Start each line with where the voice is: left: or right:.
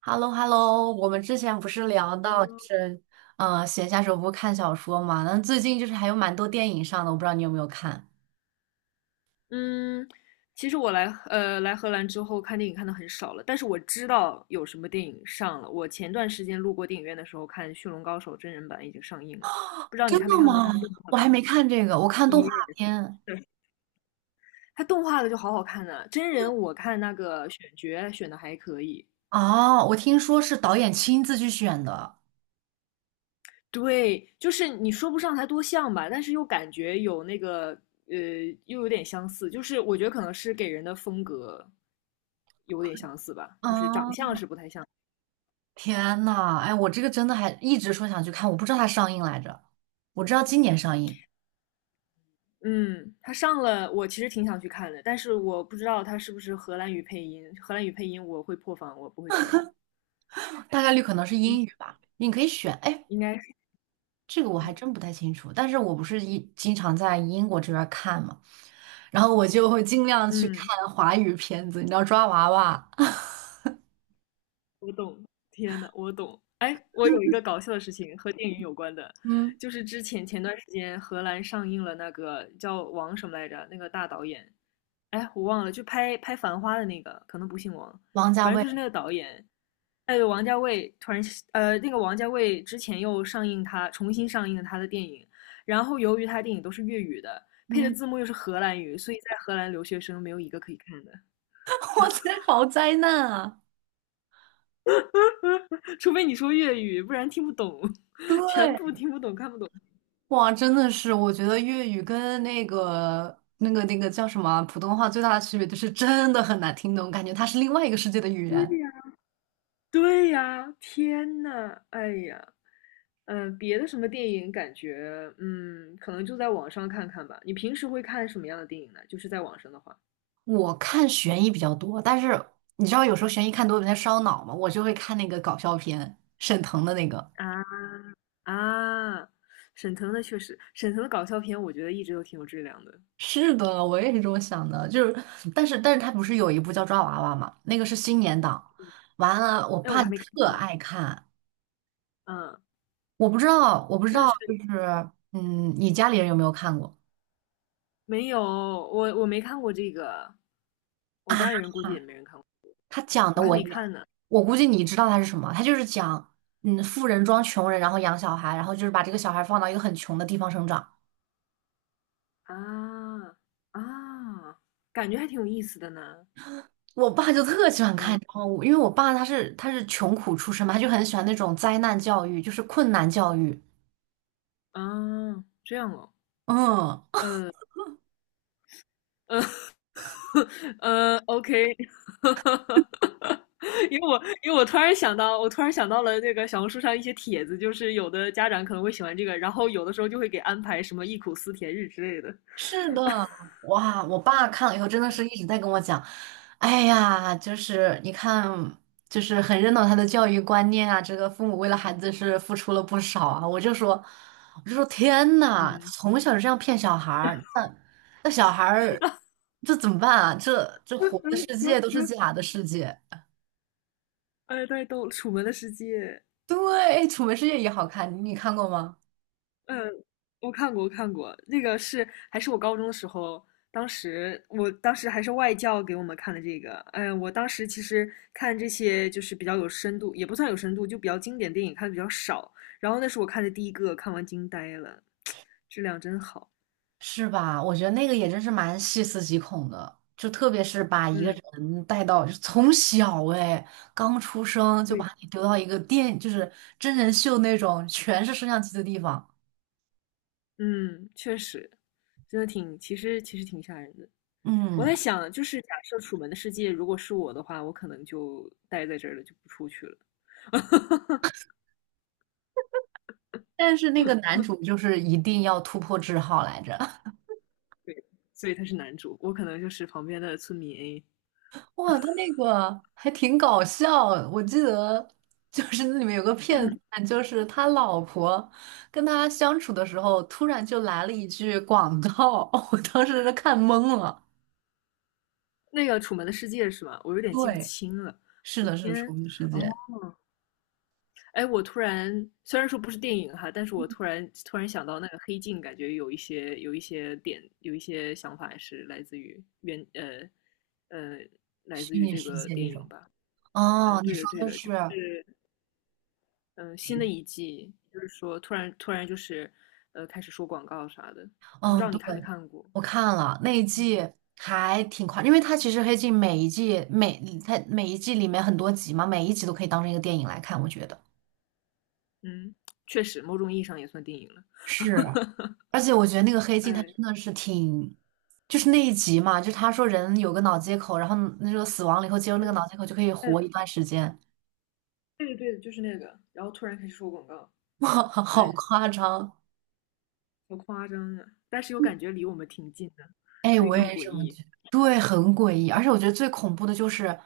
right: h e l l o h e l l o 我们之前不是聊到就是，闲暇时候不是看小说嘛？那最近就是还有蛮多电影上的，我不知道你有没有看？
left: 嗯，其实我来荷兰之后看电影看的很少了，但是我知道有什么电影上了。我前段时间路过电影院的时候看《驯龙高手》真人版已经上映了，不知道你
right: 真
left: 看没
right: 的
left: 看过它
right: 吗？
left: 动画
right: 我还
left: 版的？
right: 没看这个，我看动画
left: 也
right: 片。
left: 是，它动画的就好好看呢、真人我看那个选角选的还可以，
right: 哦，我听说是导演亲自去选的。
left: 对，就是你说不上它多像吧，但是又感觉有那个呃又有点相似，就是我觉得可能是给人的风格有点相似吧，就是长
right: 啊，
left: 相是不太像。
right: 天呐，哎，我这个真的还一直说想去看，我不知道它上映来着，我知道今年上映，
left: 嗯，他上了，我其实挺想去看的，但是我不知道他是不是荷兰语配音。荷兰语配音我会破防，我不会看的。
right: 大概率可能是
left: 听，
right: 英语吧。你可以选，哎，
left: 应该是，
right: 这个我还
left: 嗯
right: 真不太清楚，但是我不是一经常在英国这边儿看嘛，然后我就会尽量去
left: 嗯，
right: 看华语片子，你知道抓娃娃，
left: 我懂。天呐，我懂。哎，我有一个搞笑的事情和电影有关的，
right: 嗯
left: 就是之前前段时间荷兰上映了那个叫王什么来着，那个大导演，哎，我忘了，就拍《繁花》的那个，可能不姓王，
right: 王家
left: 反正
right: 卫，
left: 就是那个导演，哎，有王家卫突然那个王家卫之前又上映他重新上映了他的电影，然后由于他的电影都是粤语的，配的
right: 嗯，
left: 字幕又是荷兰语，所以在荷兰留学生没有一个可以看的，
right: 哇塞，好灾难啊！
left: 除非你说粤语，不然听不懂，全部
right: 对，
left: 听不懂，看不懂。
right: 哇，真的是，我觉得粤语跟那个叫什么啊普通话最大的区别就是真的很难听懂，感觉它是另外一个世界的语
left: 对
right: 言。
left: 呀，对呀，天呐，哎呀，别的什么电影感觉，可能就在网上看看吧。你平时会看什么样的电影呢？就是在网上的话
right: 我看悬疑比较多，但是你知道有时候悬疑看多了有点烧脑嘛，我就会看那个搞笑片，沈腾的那个。
left: 啊。啊，沈腾的确实，沈腾的搞笑片我觉得一直都挺有质量的。
right: 是的，我也是这么想的，就是，但是他不是有一部叫《抓娃娃》嘛，那个是新年档，完了，我
left: 哎，我
right: 爸
left: 还没看
right: 特
left: 呢。
right: 爱看，
left: 嗯，
right: 我不知道，我不知
left: 那
right: 道，
left: 是
right: 就是，嗯，你家里人有没有看过
left: 没有，我没看过这个，我
right: 啊？
left: 家里人估计也没人看过。
right: 他
left: 嗯，
right: 讲的
left: 我还
right: 我
left: 没
right: 也，
left: 看呢。
right: 我估计你知道他是什么，他就是讲，嗯，富人装穷人，然后养小孩，然后就是把这个小孩放到一个很穷的地方生长。
left: 啊啊，感觉还挺有意思的呢。
right: 我爸就特喜欢看，
left: 嗯
right: 然后因为我爸他是穷苦出身嘛，他就很喜欢那种灾难教育，就是困难教育，
left: 啊，这样哦。
right: 嗯。
left: 嗯嗯嗯 o k 因为我突然想到，我突然想到了那个小红书上一些帖子，就是有的家长可能会喜欢这个，然后有的时候就会给安排什么忆苦思甜日之类的。
right: 是的，哇！我爸看了以后，真的是一直在跟我讲，哎呀，就是你看，就是很认同他的教育观念啊，这个父母为了孩子是付出了不少啊。我就说天呐，
left: 嗯，
right: 从小就这样骗小孩儿，那小孩儿这怎么办啊？这活的世界都是 假的世界。
left: 哎，太逗了，《楚门的世界》。
right: 对，哎《楚门世界》也好看，你看过吗？
left: 嗯，我看过，我看过，那个是还是我高中的时候，当时还是外教给我们看的这个。哎，我当时其实看这些就是比较有深度，也不算有深度，就比较经典电影看的比较少。然后那是我看的第一个，看完惊呆了，质量真好。
right: 是吧？我觉得那个也真是蛮细思极恐的，就特别是把一个
left: 嗯，
right: 人带到，就从小哎，刚出生就
left: 对，
right: 把你丢到一个电，就是真人秀那种全是摄像机的地方。
left: 嗯，确实，真的挺，其实挺吓人的。我
right: 嗯，
left: 在想，就是假设《楚门的世界》如果是我的话，我可能就待在这儿了，就不出去了。
right: 但是那个
left: 嗯，
right: 男主就是一定要突破桎梏来着。
left: 所以他是男主，我可能就是旁边的村民 A。
right: 哇，他那个还挺搞笑，我记得就是那里面有个片段，就是他老婆跟他相处的时候，突然就来了一句广告，我当时是看懵了。
left: 那个《楚门的世界》是吗？我有点记不
right: 对。
left: 清了。
right: 是的，是
left: 天，
right: 重置世
left: 哦，
right: 界。
left: 哎，我突然虽然说不是电影哈，但是我突然想到那个《黑镜》，感觉有一些点，有一些想法是呃来自
right: 虚
left: 于
right: 拟
left: 这
right: 世
left: 个
right: 界
left: 电
right: 这
left: 影
right: 种。
left: 吧。嗯，
right: 哦，你
left: 对的，
right: 说
left: 对
right: 的
left: 的，就
right: 是，
left: 是新的一季，就是说突然就是开始说广告啥的，不知
right: 嗯，
left: 道你
right: 对，
left: 看没看过？
right: 我看了那一
left: 嗯
right: 季还挺快，因为它其实《黑镜》每一季每它每一季里面很多集嘛，每一集都可以当成一个电影来看，我觉得。
left: 嗯，确实，某种意义上也算电影了。
right: 是，而且我觉得那个《黑镜》它真
left: 哎，
right: 的是挺，就是那一集嘛，就是他说人有个脑接口，然后那个死亡了以后接入那个
left: 对
right: 脑接口就可以
left: 嗯，
right: 活一段时间，
left: 对的对的，就是那个，然后突然开始说广告，
right: 哇，好
left: 哎，
right: 夸张！
left: 好夸张啊！但是又感觉离我们挺近的，
right: 哎，
left: 所以
right: 我
left: 更
right: 也是
left: 诡
right: 这么
left: 异。
right: 觉得，对，很诡异，而且我觉得最恐怖的就是，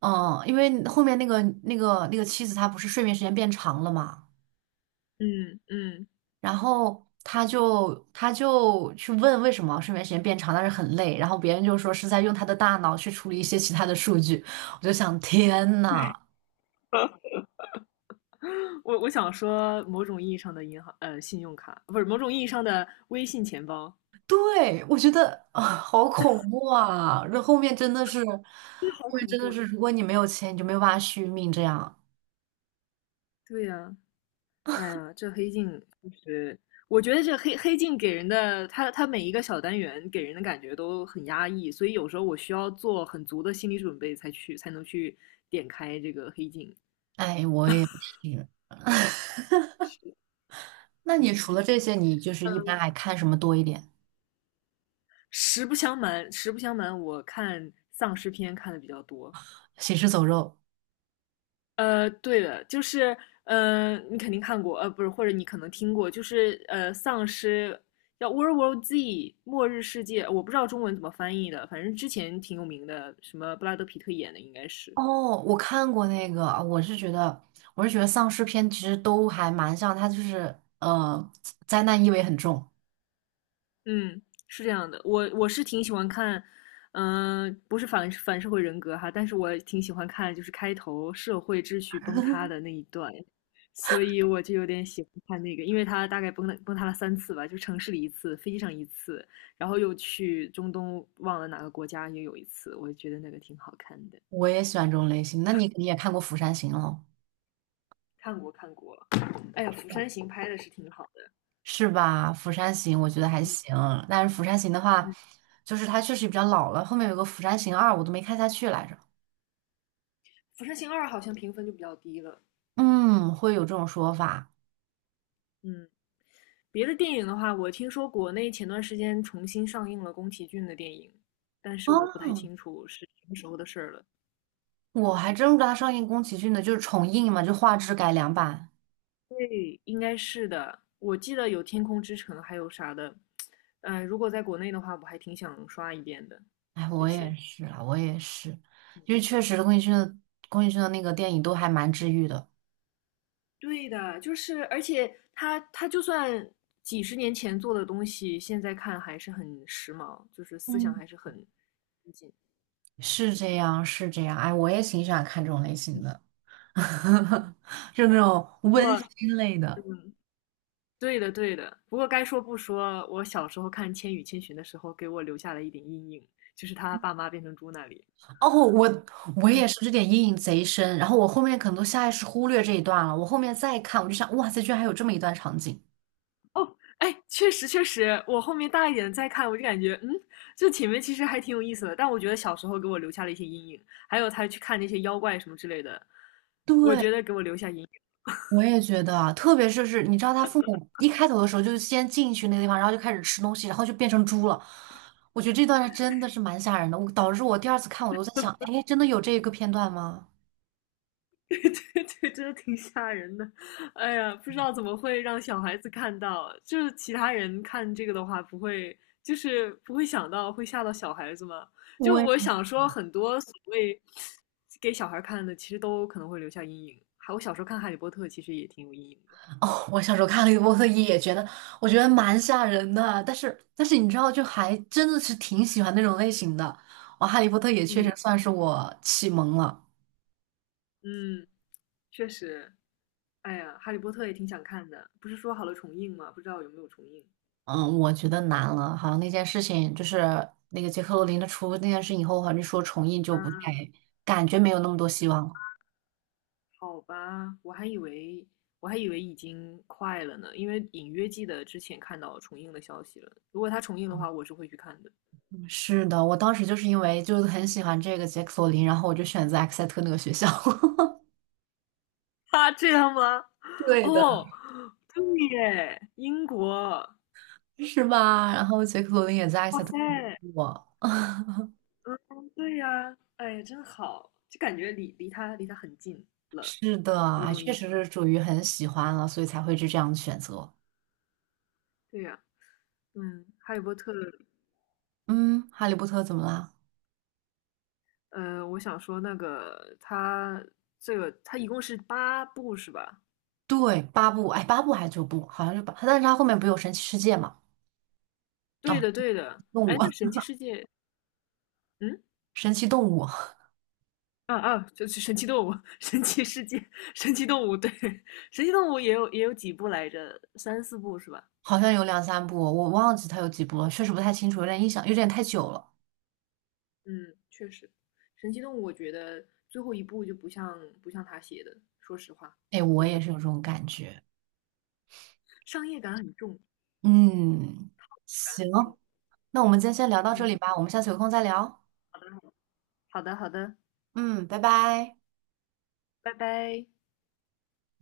right: 嗯，因为后面那个妻子她不是睡眠时间变长了嘛，
left: 嗯嗯，
right: 然后她就去问为什么睡眠时间变长，但是很累，然后别人就说是在用她的大脑去处理一些其他的数据，我就想天呐，
left: 我想说，某种意义上的银行信用卡，不是某种意义上的微信钱包，
right: 对，我觉得啊，好恐怖啊，这后面真的是，
left: 这好
right: 后面
left: 恐
right: 真
left: 怖
right: 的
left: 啊！
right: 是，如果你没有钱，你就没有办法续命，这样，
left: 对呀、哎呀，这黑镜就是我觉得这黑镜给人的，它每一个小单元给人的感觉都很压抑，所以有时候我需要做很足的心理准备才能去点开这个黑镜。
right: 哎，我也是。那你
left: 嗯，
right: 除了这些，你就是一
left: 嗯
right: 般还看什么多一点？
left: 实不相瞒，实不相瞒，我看丧尸片看的比较多，
right: 行尸走肉。
left: 对的，就是，你肯定看过，不是，或者你可能听过，就是丧尸叫《World War Z》末日世界，我不知道中文怎么翻译的，反正之前挺有名的，什么布拉德皮特演的应该是，
right: 哦，我看过那个，我是觉得丧尸片其实都还蛮像，它就是灾难意味很重。
left: 嗯，是这样的，我是挺喜欢看，不是反社会人格哈，但是我挺喜欢看，就是开头社会秩序崩塌的那一段，所以我就有点喜欢看那个，因为他大概崩塌了3次吧，就城市里一次，飞机上一次，然后又去中东忘了哪个国家也有一次，我觉得那个挺好看的，
right: 我也喜欢这种类型。那你也看过《釜山行》喽，
left: 看过看过，哎呀，《釜山行》拍的是挺好的，
right: 是吧？《釜山行》我觉得还
left: 嗯
right: 行，但是《釜山行》的话，
left: 嗯，
right: 就是它确实比较老了。后面有个《釜山行二》，我都没看下去来着。
left: 《釜山行二》好像评分就比较低了，
right: 嗯，会有这种说法。
left: 嗯。别的电影的话，我听说国内前段时间重新上映了宫崎骏的电影，但是
right: 啊，
left: 我不太清楚是什么时候的事儿了。
right: 我还真不知道它上映宫崎骏的，就是重映嘛，就画质改良版。
left: 对，应该是的。我记得有《天空之城》，还有啥的。如果在国内的话，我还挺想刷一遍的。
right: 哎，
left: 这
right: 我也
left: 些，
right: 是啊，我也是，
left: 嗯
right: 因为确实宫崎骏的那个电影都还蛮治愈的，
left: 对的，就是而且他就算几十年前做的东西，现在看还是很时髦，就是思想
right: 嗯，
left: 还是很先进。
right: 是这样。哎，我也挺喜欢看这种类型
left: 嗯，
right: 的，
left: 嗯
right: 就那种
left: 不
right: 温
left: 过
right: 馨类的。
left: 嗯，对的，对的。不过该说不说，我小时候看《千与千寻》的时候，给我留下了一点阴影，就是他爸妈变成猪那里。
right: 哦，我我也是，这点阴影贼深。然后我后面可能都下意识忽略这一段了，我后面再看，我就想，哇塞，居然还有这么一段场景。
left: 哎，确实确实，我后面大一点再看，我就感觉，这前面其实还挺有意思的。但我觉得小时候给我留下了一些阴影，还有他去看那些妖怪什么之类的，我觉
right: 对，
left: 得给我留下阴
right: 我也觉得啊，特别是，你知道他父母一开头的时候就先进去那个地方，然后就开始吃东西，然后就变成猪了。我觉得这段还真的是蛮吓人的，我导致我第二次看我都在想，哎，真的有这个片段吗？
left: 对对对，真的挺吓人的。哎呀，不知道怎么会让小孩子看到，就是其他人看这个的话，不会想到会吓到小孩子吗？就
right: 我也
left: 我想说，很多所谓给小孩看的，其实都可能会留下阴影。还我小时候看《哈利波特》，其实也挺有阴影的。
right: 哦，我小时候看《哈利波特》也觉得，我觉得蛮吓人的，但是你知道，就还真的是挺喜欢那种类型的。我《哈利波特》也确实
left: 嗯
right: 算是我启蒙了。
left: 嗯，确实。哎呀，《哈利波特》也挺想看的，不是说好了重映吗？不知道有没有重映。
right: 嗯，我觉得难了，好像那件事情就是那个杰克罗林的出那件事以后，好像说重映就不太，感觉没有那么多希望了。
left: 好吧，我还以为已经快了呢，因为隐约记得之前看到重映的消息了。如果他重映的话，我是会去看的。
right: 嗯是的，我当时就是因为很喜欢这个杰克罗林，然后我就选择埃克塞特那个学校，
left: 他这样吗？
right: 对的，
left: 哦，对耶，英国，
right: 是吧？然后杰克罗林也在埃克
left: 哇
right: 塞特读
left: 塞，
right: 书我
left: 对呀，哎呀，真好，就感觉离他很近了，
right: 是的，
left: 某
right: 哎
left: 种意
right: 确
left: 义
right: 实
left: 上。
right: 是属于很喜欢了，所以才会是这样的选择。
left: 对呀，嗯，《哈利波特》，
right: 嗯，哈利波特怎么啦？
left: 我想说那个他这个他一共是八部是吧？
right: 对，八部，哎，八部还是九部？好像是八，但是他后面不有神奇世界嘛？
left: 对
right: 啊，
left: 的，对的。
right: 动
left: 哎，
right: 物。
left: 那 《神奇世界》，嗯。
right: 神奇动物》
left: 啊啊，就是神奇动物、神奇世界、神奇动物，对，神奇动物也有几部来着，三四部是吧？
right: 好像有两三部，我忘记它有几部了，确实不太清楚，有点印象，有点太久了。
left: 嗯，确实，神奇动物我觉得最后一部就不像他写的，说实话，
right: 哎，我
left: 真
right: 也
left: 的
right: 是有这种感觉。
left: 商业感很重
right: 嗯，
left: 很
right: 行，
left: 重。
right: 那我们今天先聊到这
left: 嗯，
right: 里吧，我们下次有空再聊。
left: 好的好的好的好的，
right: 嗯，拜拜。
left: 拜拜。